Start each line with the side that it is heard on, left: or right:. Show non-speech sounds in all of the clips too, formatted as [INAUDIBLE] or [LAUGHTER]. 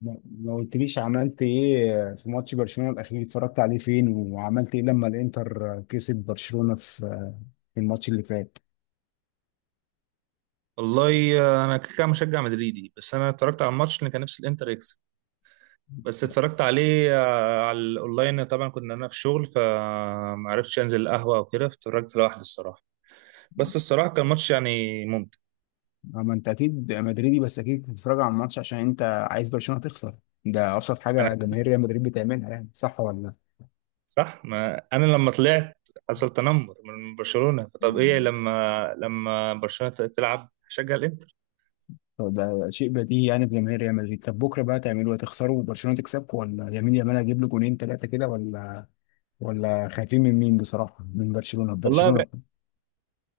left: ما قلتليش عملت ايه في ماتش برشلونة الاخير؟ اتفرجت عليه فين وعملت ايه لما الانتر كسب برشلونة في الماتش اللي فات؟
right: والله انا كده كده مشجع مدريدي، بس انا اتفرجت على الماتش اللي كان نفسي الانتر يكسب. بس اتفرجت عليه على الاونلاين. طبعا كنت انا في شغل فما عرفتش انزل القهوه وكده، اتفرجت لوحدي الصراحه. بس الصراحه كان ماتش يعني ممتع.
left: اما انت اكيد مدريدي، بس اكيد بتتفرج على الماتش عشان انت عايز برشلونة تخسر. ده ابسط
right: انا
left: حاجة جماهير ريال مدريد بتعملها، يعني صح ولا لا؟
right: صح، ما انا لما طلعت حصل تنمر من برشلونه، فطب ايه
left: مم.
right: لما برشلونه تلعب هشجع الانتر.
left: طب ده شيء بديهي يعني في جماهير ريال مدريد. طب بكرة بقى تعملوا ايه، تخسروا وبرشلونة تكسبكم، ولا يمين يامال هيجيب له جونين ثلاثة كده، ولا خايفين من مين بصراحة، من برشلونة
right: والله
left: برشلونة؟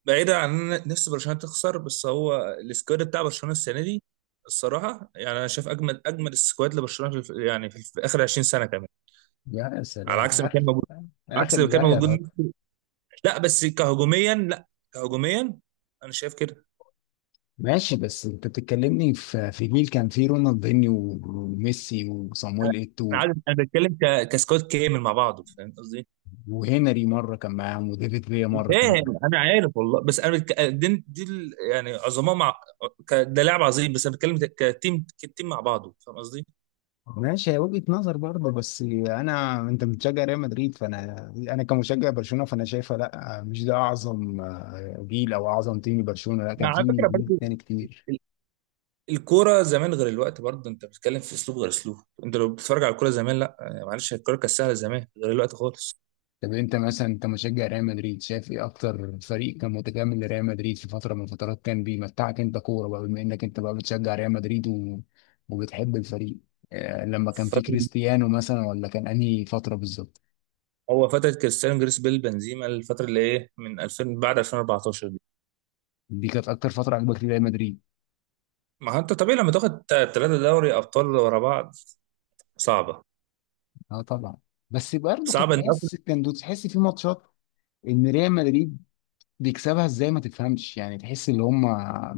right: بعيدا عن ان أنا نفسي برشلونه تخسر، بس هو السكواد بتاع برشلونه السنه دي الصراحه يعني انا شايف اجمد اجمد السكواد لبرشلونه في يعني في اخر 20 سنه كمان،
left: يا
right: على
left: سلام،
right: عكس ما كان
left: اخر
right: موجود. على
left: اخر
right: عكس ما كان
left: لا يا
right: موجود.
left: راجل.
right: لا بس كهجوميا، لا كهجوميا. انا شايف كده.
left: ماشي، بس انت بتتكلمني في جيل كان فيه رونالدينيو وميسي وصامويل
right: انا
left: ايتو،
right: عارف انا بتكلم كسكواد كامل مع بعضه، فاهم قصدي؟
left: وهنري مره كان معاهم، وديفيد فيا مره كان معاهم.
right: فاهم، انا عارف والله، بس انا بتك... دي, دي ال- يعني عظماء مع ده لاعب عظيم، بس انا بتكلم كتيم كتيم مع بعضه، فاهم قصدي؟
left: ماشي، هي وجهه نظر برضه، بس انا، انت بتشجع ريال مدريد، فانا كمشجع برشلونه، فانا شايفه لا، مش ده اعظم جيل او اعظم تيم برشلونه، لا كان
right: على
left: فيه
right: فكره
left: جيل
right: برضه،
left: تاني كتير.
right: الكوره زمان غير الوقت، برضه انت بتتكلم في اسلوب غير اسلوب. انت لو بتتفرج على الكوره زمان، لا معلش، الكوره كانت سهله زمان غير الوقت خالص.
left: طب انت مثلا، انت مشجع ريال مدريد، شايف ايه اكتر فريق كان متكامل لريال مدريد في فتره من الفترات كان بيمتعك انت كوره، بقى بما انك انت بقى بتشجع ريال مدريد وبتحب الفريق؟ آه، لما كان في
right: فترة
left: كريستيانو مثلا، ولا كان انهي فتره بالظبط؟
right: هو فتره كريستيانو، جريس بيل، بنزيما، الفتره اللي ايه من 2000 بعد 2014 دي.
left: دي كانت اكتر فتره عجبك لريال مدريد؟
right: ما هو انت طبيعي لما تاخد ثلاثه دوري ابطال ورا بعض. صعبه،
left: اه طبعا. بس برضه كنت
right: صعبه ان
left: تحس،
right: أفريقيا.
left: تحس في ماتشات ان ريال مدريد بيكسبها ازاي، ما تفهمش يعني، تحس ان هم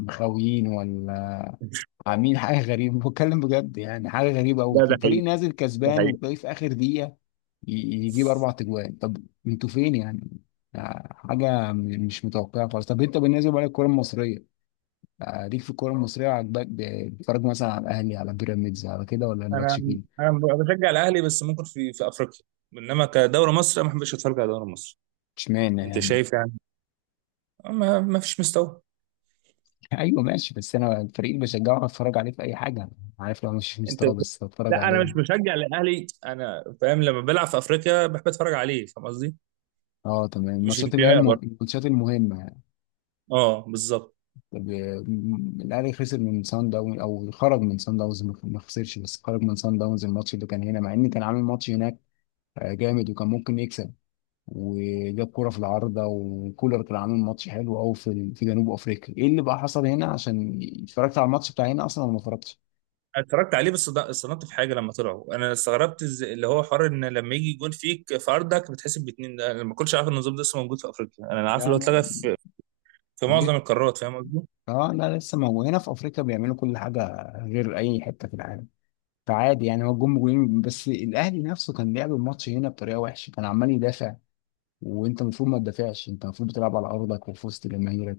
left: مخاويين، ولا عاملين حاجه غريبه؟ بتكلم بجد، يعني حاجه غريبه قوي،
right: لا ده حقيقي.
left: الفريق نازل
right: ده
left: كسبان
right: حقيقي.
left: وتلاقيه في اخر دقيقه ي- يجيب اربع تجوان. طب انتوا فين يعني؟ حاجه مش متوقعه خالص. طب انت بالنسبه لك الكره المصريه، ليك في الكوره المصريه عاجباك، بتتفرج مثلا على الاهلي، على بيراميدز، على كده، ولا مالكش
right: انا
left: فيه؟
right: انا بشجع الاهلي بس ممكن في افريقيا، انما كدوري مصر أنا ما بحبش اتفرج على دوري مصر.
left: اشمعنى
right: انت
left: يعني؟
right: شايف يعني ما فيش مستوى.
left: [LAUGHS] ايوه ماشي، بس انا الفريق اللي بشجعه هتفرج عليه في اي حاجه، عارف، لو مش في
right: انت
left: مستوى بس هتفرج
right: لا انا
left: عليه.
right: مش بشجع الاهلي، انا فاهم لما بلعب في افريقيا بحب اتفرج عليه، فاهم قصدي؟
left: اه تمام،
right: مش
left: الماتشات اللي هي
right: انتماء برضه.
left: الماتشات المهمه.
right: اه بالظبط.
left: طب الاهلي خسر من سان داونز، او خرج من سان داونز، ما خسرش بس خرج من سان داونز الماتش اللي كان هنا، مع ان كان عامل ماتش هناك جامد، وكان ممكن يكسب، وجاب كرة في العارضة، وكولر كان عامل ماتش حلو قوي في جنوب افريقيا. ايه اللي بقى حصل هنا؟ عشان اتفرجت على الماتش بتاع هنا اصلا، ولا ما اتفرجتش؟
right: أنا اتفرجت عليه، بس استغربت في حاجه. لما طلعوا انا استغربت اللي هو حوار ان لما يجي جون فيك في ارضك بتحسب باتنين. ده انا ما كنتش عارف إن النظام ده لسه موجود في افريقيا، انا عارف
left: لا
right: اللي هو
left: لا.
right: اتلغى في معظم
left: ليه؟
right: القارات، فاهم قصدي؟
left: اه لا، لسه، ما هو هنا في افريقيا بيعملوا كل حاجة غير اي حتة في العالم. فعادي يعني، هو جم جولين، بس الاهلي نفسه كان لعب الماتش هنا بطريقه وحشه، كان عمال يدافع. وانت المفروض ما تدافعش، انت المفروض بتلعب على ارضك وفي وسط جماهيرك،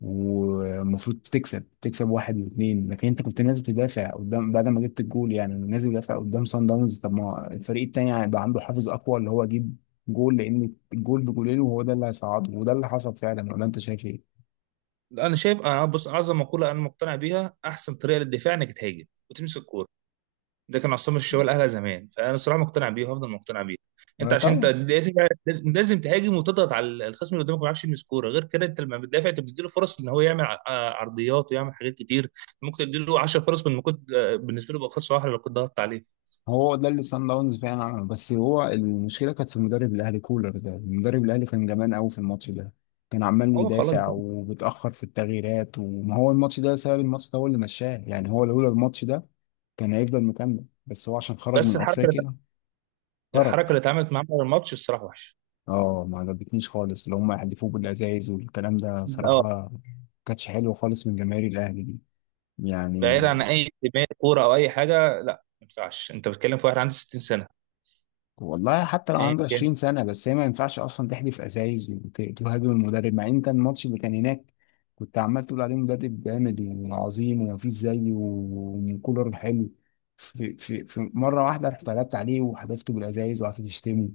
left: والمفروض تكسب، تكسب واحد واثنين، لكن انت كنت نازل تدافع قدام بعد ما جبت الجول، يعني نازل تدافع قدام سان داونز. طب ما الفريق التاني هيبقى عنده حافز اقوى اللي هو يجيب جول، لان الجول بجولين، وهو ده اللي هيصعده، وده اللي حصل فعلا. ولا انت شايف ايه؟
right: لا، انا شايف، انا بص، اعظم مقوله انا مقتنع بيها، احسن طريقه للدفاع انك تهاجم وتمسك الكوره. ده كان عصام الشوالي الاهلي زمان، فانا الصراحه مقتنع بيه وهفضل مقتنع بيه. انت
left: ولا
right: عشان انت
left: طبعا.
right: لازم تهاجم وتضغط على الخصم اللي قدامك، ما يعرفش يلمس كوره غير كده. انت لما بتدافع انت بتديله فرص ان هو يعمل عرضيات ويعمل حاجات كتير. ممكن تديله 10 فرص من ما كنت، بالنسبه له بقى فرصه واحده لو كنت ضغطت عليه.
left: هو ده اللي صن داونز فعلا عمله، بس هو المشكله كانت في المدرب الاهلي كولر. ده المدرب الاهلي كان جبان قوي في الماتش ده، كان عمال
right: هو خلاص
left: يدافع
right: بقى،
left: وبيتاخر في التغييرات. وما هو الماتش ده سبب، الماتش ده هو اللي مشاه يعني، هو لولا الماتش ده كان هيفضل مكمل، بس هو عشان خرج
right: بس
left: من
right: الحركه اللي
left: افريقيا خرج.
right: الحركه اللي اتعملت معاه في الماتش الصراحه وحشه.
left: اه ما عجبتنيش خالص، اللي هم يحدفوه بالازايز والكلام ده
right: اه
left: صراحه كانتش حلوه خالص من جماهير الاهلي دي يعني.
right: بعيد عن اي انتماء كوره او اي حاجه، لا ما ينفعش انت بتتكلم في واحد عنده 60 سنه،
left: والله حتى لو
right: ايا
left: عنده
right: كان.
left: 20 سنة، بس هي ما ينفعش أصلا تحدف أزايز وتهاجم المدرب، مع إن أنت الماتش اللي كان هناك كنت عمال تقول عليه مدرب جامد وعظيم ومفيش زيه وكولر حلو، في مرة واحدة رحت قلبت عليه وحدفته بالأزايز وقعدت تشتمه،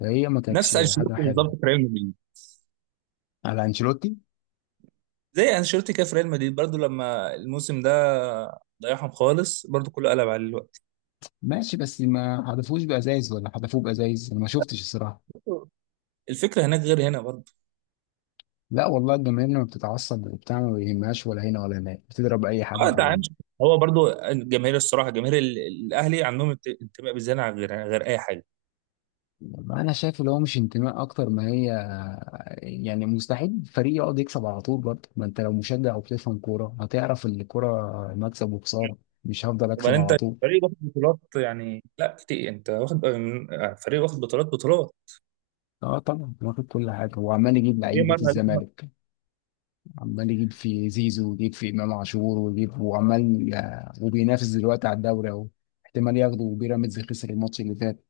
left: فهي ما
right: نفس
left: كانتش
right: انشيلوتي
left: حاجة حلوة.
right: بالظبط في ريال مدريد،
left: على أنشيلوتي
right: زي انشيلوتي كده في ريال مدريد برضو، لما الموسم ده ضيعهم خالص برضو كله قلب عليه الوقت.
left: ماشي، بس ما حدفوش بأزايز، ولا حدفوه بأزايز أنا ما شفتش الصراحة.
right: الفكره هناك غير هنا برضو.
left: لا والله، الجماهير لما بتتعصب وبتاع ما بيهمهاش، ولا هنا ولا هناك، بتضرب أي
right: اه انت
left: حد.
right: عارف، هو برضو الجماهير الصراحه جماهير الاهلي عندهم انتماء بالزياده عن غير اي حاجه.
left: والله انا شايف اللي هو مش انتماء اكتر ما هي، يعني مستحيل فريق يقعد يكسب على طول برضه، ما انت لو مشجع وبتفهم كوره هتعرف ان الكوره مكسب وخساره، مش هفضل اكسب
right: وبعدين
left: على
right: انت
left: طول.
right: فريق واخد بطولات يعني، لا كتير انت واخد فريق واخد بطولات بطولات.
left: اه طبعا، واخد كل حاجه، وعمال يجيب
right: طبيعي،
left: لعيبه
right: مرة عليك مرة.
left: الزمالك. عمال يجيب في زيزو، ويجيب في امام عاشور، ويجيب، وعمال وبينافس دلوقتي على الدوري اهو، احتمال ياخده، وبيراميدز خسر الماتش اللي فات،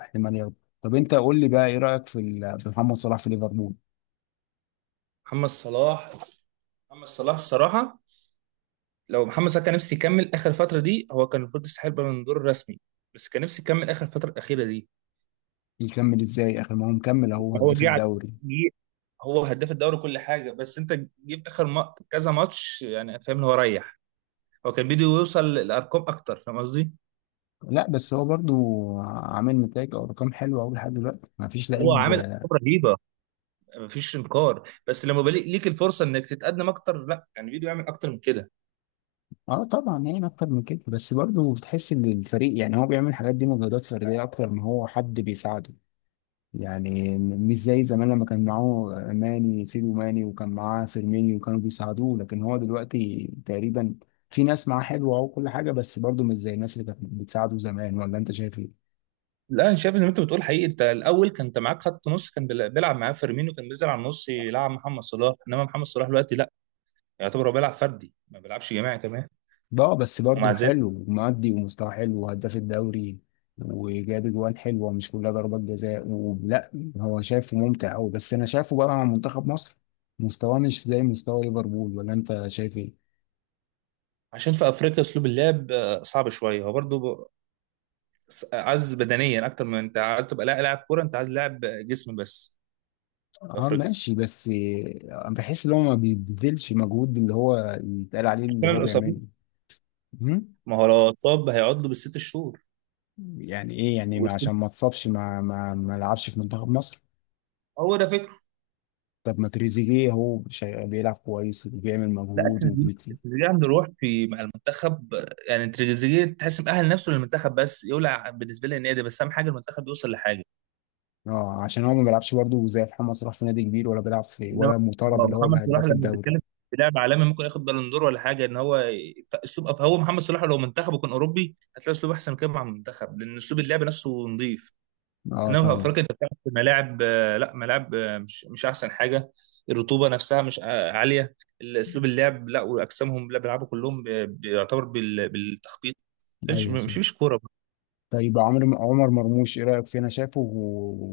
left: احتمال ياخده. طب انت قول لي بقى، ايه رايك في في محمد صلاح في ليفربول؟
right: محمد صلاح. محمد صلاح الصراحه، لو محمد صلاح كان نفسي يكمل اخر فتره دي، هو كان المفروض يستحق بالون دور رسمي. بس كان نفسي يكمل اخر الفتره الاخيره دي.
left: يكمل ازاي اخر؟ ما هو مكمل اهو،
right: هو
left: هداف
right: جه على-
left: الدوري.
right: جه- هو هداف الدوري كل حاجه، بس انت جه في اخر ما... كذا ماتش يعني، فاهم اللي هو ريح. هو كان بده يوصل لارقام اكتر، فاهم قصدي؟
left: لا، بس هو برضو عامل نتائج او ارقام حلوه قوي لحد دلوقتي، ما فيش
right: هو
left: لعيب.
right: عامل ارقام رهيبه، مفيش انكار، بس لما بليك ليك الفرصه انك تتقدم اكتر، لا كان بده يعمل اكتر من كده.
left: اه طبعا، يعني اكتر من كده، بس برضو بتحس ان الفريق، يعني هو بيعمل الحاجات دي مجهودات فرديه اكتر ما هو حد بيساعده، يعني مش زي زمان لما كان معاه سيدو ماني وكان معاه فيرمينيو وكانوا بيساعدوه، لكن هو دلوقتي تقريبا في ناس معاه حلوه وكل حاجه، بس برضو مش زي الناس اللي كانت بتساعده زمان. ولا انت شايف ايه؟
right: لا انا شايف زي ما انت بتقول حقيقي، انت الاول كان انت معاك خط نص كان بيلعب معاه فيرمينو، كان بينزل على النص يلعب محمد صلاح، انما محمد صلاح دلوقتي لا، يعتبر هو بيلعب فردي، ما بيلعبش جماعي كمان.
left: بقى، بس
right: ومع
left: برضه
right: ذلك،
left: حلو، معدي، ومستوى حلو، وهداف الدوري، وجاب اجوان حلوه مش كلها ضربات جزاء ولا، هو شايفه ممتع قوي، بس انا شايفه بقى مع منتخب مصر مستواه مش زي مستوى ليفربول. ولا انت شايف ايه؟
right: عشان في افريقيا اسلوب اللعب صعب شويه، هو برضه عايز بدنيا اكتر، من انت عايز تبقى لاعب كوره، انت عايز لاعب جسم بس في
left: اه
right: افريقيا.
left: ماشي، بس بحس ان هو ما بيبذلش مجهود، اللي هو يتقال عليه
right: عشان
left: اللي هو
right: الاصابات،
left: بيعمله. مم؟
right: ما هو لو اتصاب هيقعد له بالست شهور.
left: يعني ايه يعني،
right: والست-
left: عشان ما اتصابش ما لعبش في منتخب مصر؟
right: هو ده فكره.
left: طب ما تريزيجيه هو بيلعب كويس وبيعمل
right: لا
left: مجهود.
right: التريزيجيه، التريزيجيه عنده روح في مع المنتخب، يعني التريزيجيه تحس مأهل نفسه للمنتخب، بس يولع بالنسبه لي النادي، بس اهم حاجه المنتخب يوصل لحاجه.
left: اه، عشان هو ما بيلعبش برضه زي محمد صلاح في نادي كبير، ولا بيلعب في،
right: انما
left: ولا مطالب اللي هو
right: محمد
left: يبقى
right: صلاح
left: هداف
right: لما
left: الدوري.
right: بيتكلم، في لاعب عالمي ممكن ياخد بالون دور ولا حاجه، ان هو فاسلوب، هو محمد صلاح لو منتخبه كان اوروبي هتلاقي اسلوب احسن كده مع المنتخب، لان اسلوب اللعب نفسه نظيف.
left: اه
right: انما في
left: طبعا.
right: افريقيا انت بتلعب في ملاعب لا ملاعب مش احسن حاجه، الرطوبه نفسها مش عاليه، اسلوب اللعب لا، واجسامهم لا، بيلعبوا كلهم بيعتبر بالتخبيط، مش
left: ايوه صح.
right: مش مش كوره.
left: طيب عمر مرموش، ايه رايك فيه؟ انا شايفه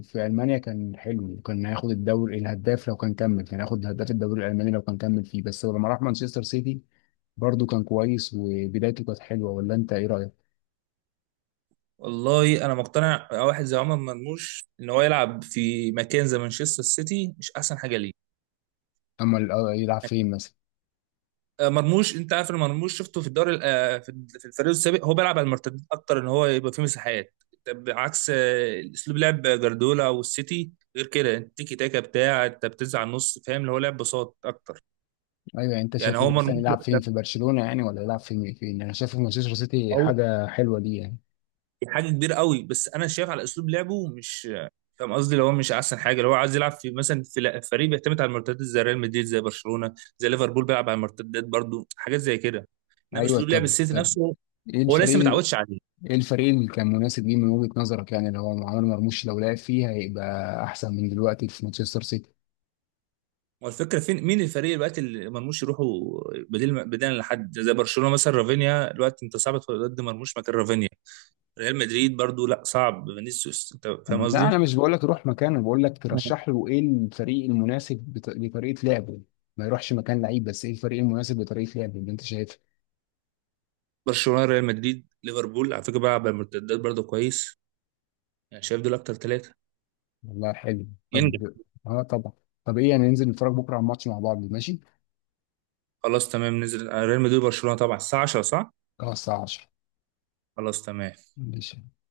left: في المانيا كان حلو، وكان هياخد الدوري الهداف لو كان كمل، كان هياخد هداف الدوري الالماني لو كان كمل فيه، بس لما راح مانشستر سيتي برضه كان كويس وبدايته كانت حلوه. ولا انت ايه رايك؟
right: والله انا مقتنع واحد زي عمر مرموش ان هو يلعب في مكان زي مانشستر سيتي مش احسن حاجه ليه.
left: اما يلعب فين مثلا؟
right: مرموش، انت عارف ان مرموش شفته في الدوري في في الفريق السابق هو بيلعب على المرتدات اكتر، ان هو يبقى فيه مساحات، طب عكس اسلوب لعب جاردولا والسيتي غير كده، التيكي تاكا بتاع انت بتنزل على النص، فاهم اللي هو لعب بساط اكتر.
left: ايوه يعني، انت
right: يعني هو
left: شايفه مثلا
right: مرموش
left: يلعب فين؟
right: ده-
left: في برشلونه يعني؟ ولا يلعب فين انا شايفه في مانشستر سيتي
right: او
left: حاجه حلوه ليه يعني؟
right: دي حاجه كبيره قوي، بس انا شايف على اسلوب لعبه مش، فاهم قصدي اللي هو مش احسن حاجه، اللي هو عايز يلعب في مثلا في فريق بيعتمد على المرتدات زي ريال مدريد، زي برشلونه، زي ليفربول بيلعب على المرتدات برضو، حاجات زي كده. انما
left: ايوه
right: اسلوب لعب
left: طب
right: السيتي
left: طب
right: نفسه
left: ايه
right: هو لسه
left: الفريق،
right: متعودش عليه.
left: ايه الفريق اللي كان مناسب ليه من وجهة نظرك، يعني لو عمر مرموش لو لعب فيه هيبقى احسن من دلوقتي في مانشستر سيتي؟
right: هو الفكره فين مين الفريق دلوقتي اللي مرموش يروحوا، بديل لحد زي برشلونه؟ مثلا رافينيا دلوقتي انت صعب تدخل ضد مرموش مكان رافينيا، ريال مدريد برضو لا صعب، فينيسيوس، انت فاهم
left: لا
right: قصدي.
left: انا مش بقول لك روح مكانه، بقول لك
right: مم.
left: ترشح له ايه الفريق المناسب لطريقة لعبه. ما يروحش مكان لعيب، بس ايه الفريق المناسب لطريقة لعبه اللي انت شايفها؟
right: برشلونه، ريال مدريد، ليفربول على فكره بيلعب بالمرتدات برضو كويس، يعني شايف دول اكتر ثلاثه
left: والله حلو.
right: ينجح.
left: طب. اه طبعا. طب ايه يعني، ننزل نتفرج بكره على الماتش مع بعض، ماشي؟
right: خلاص تمام، نزل ريال مدريد وبرشلونه طبعا الساعه 10 صح؟
left: خلاص، الساعه 10.
right: خلاص تمام.
left: ماشي.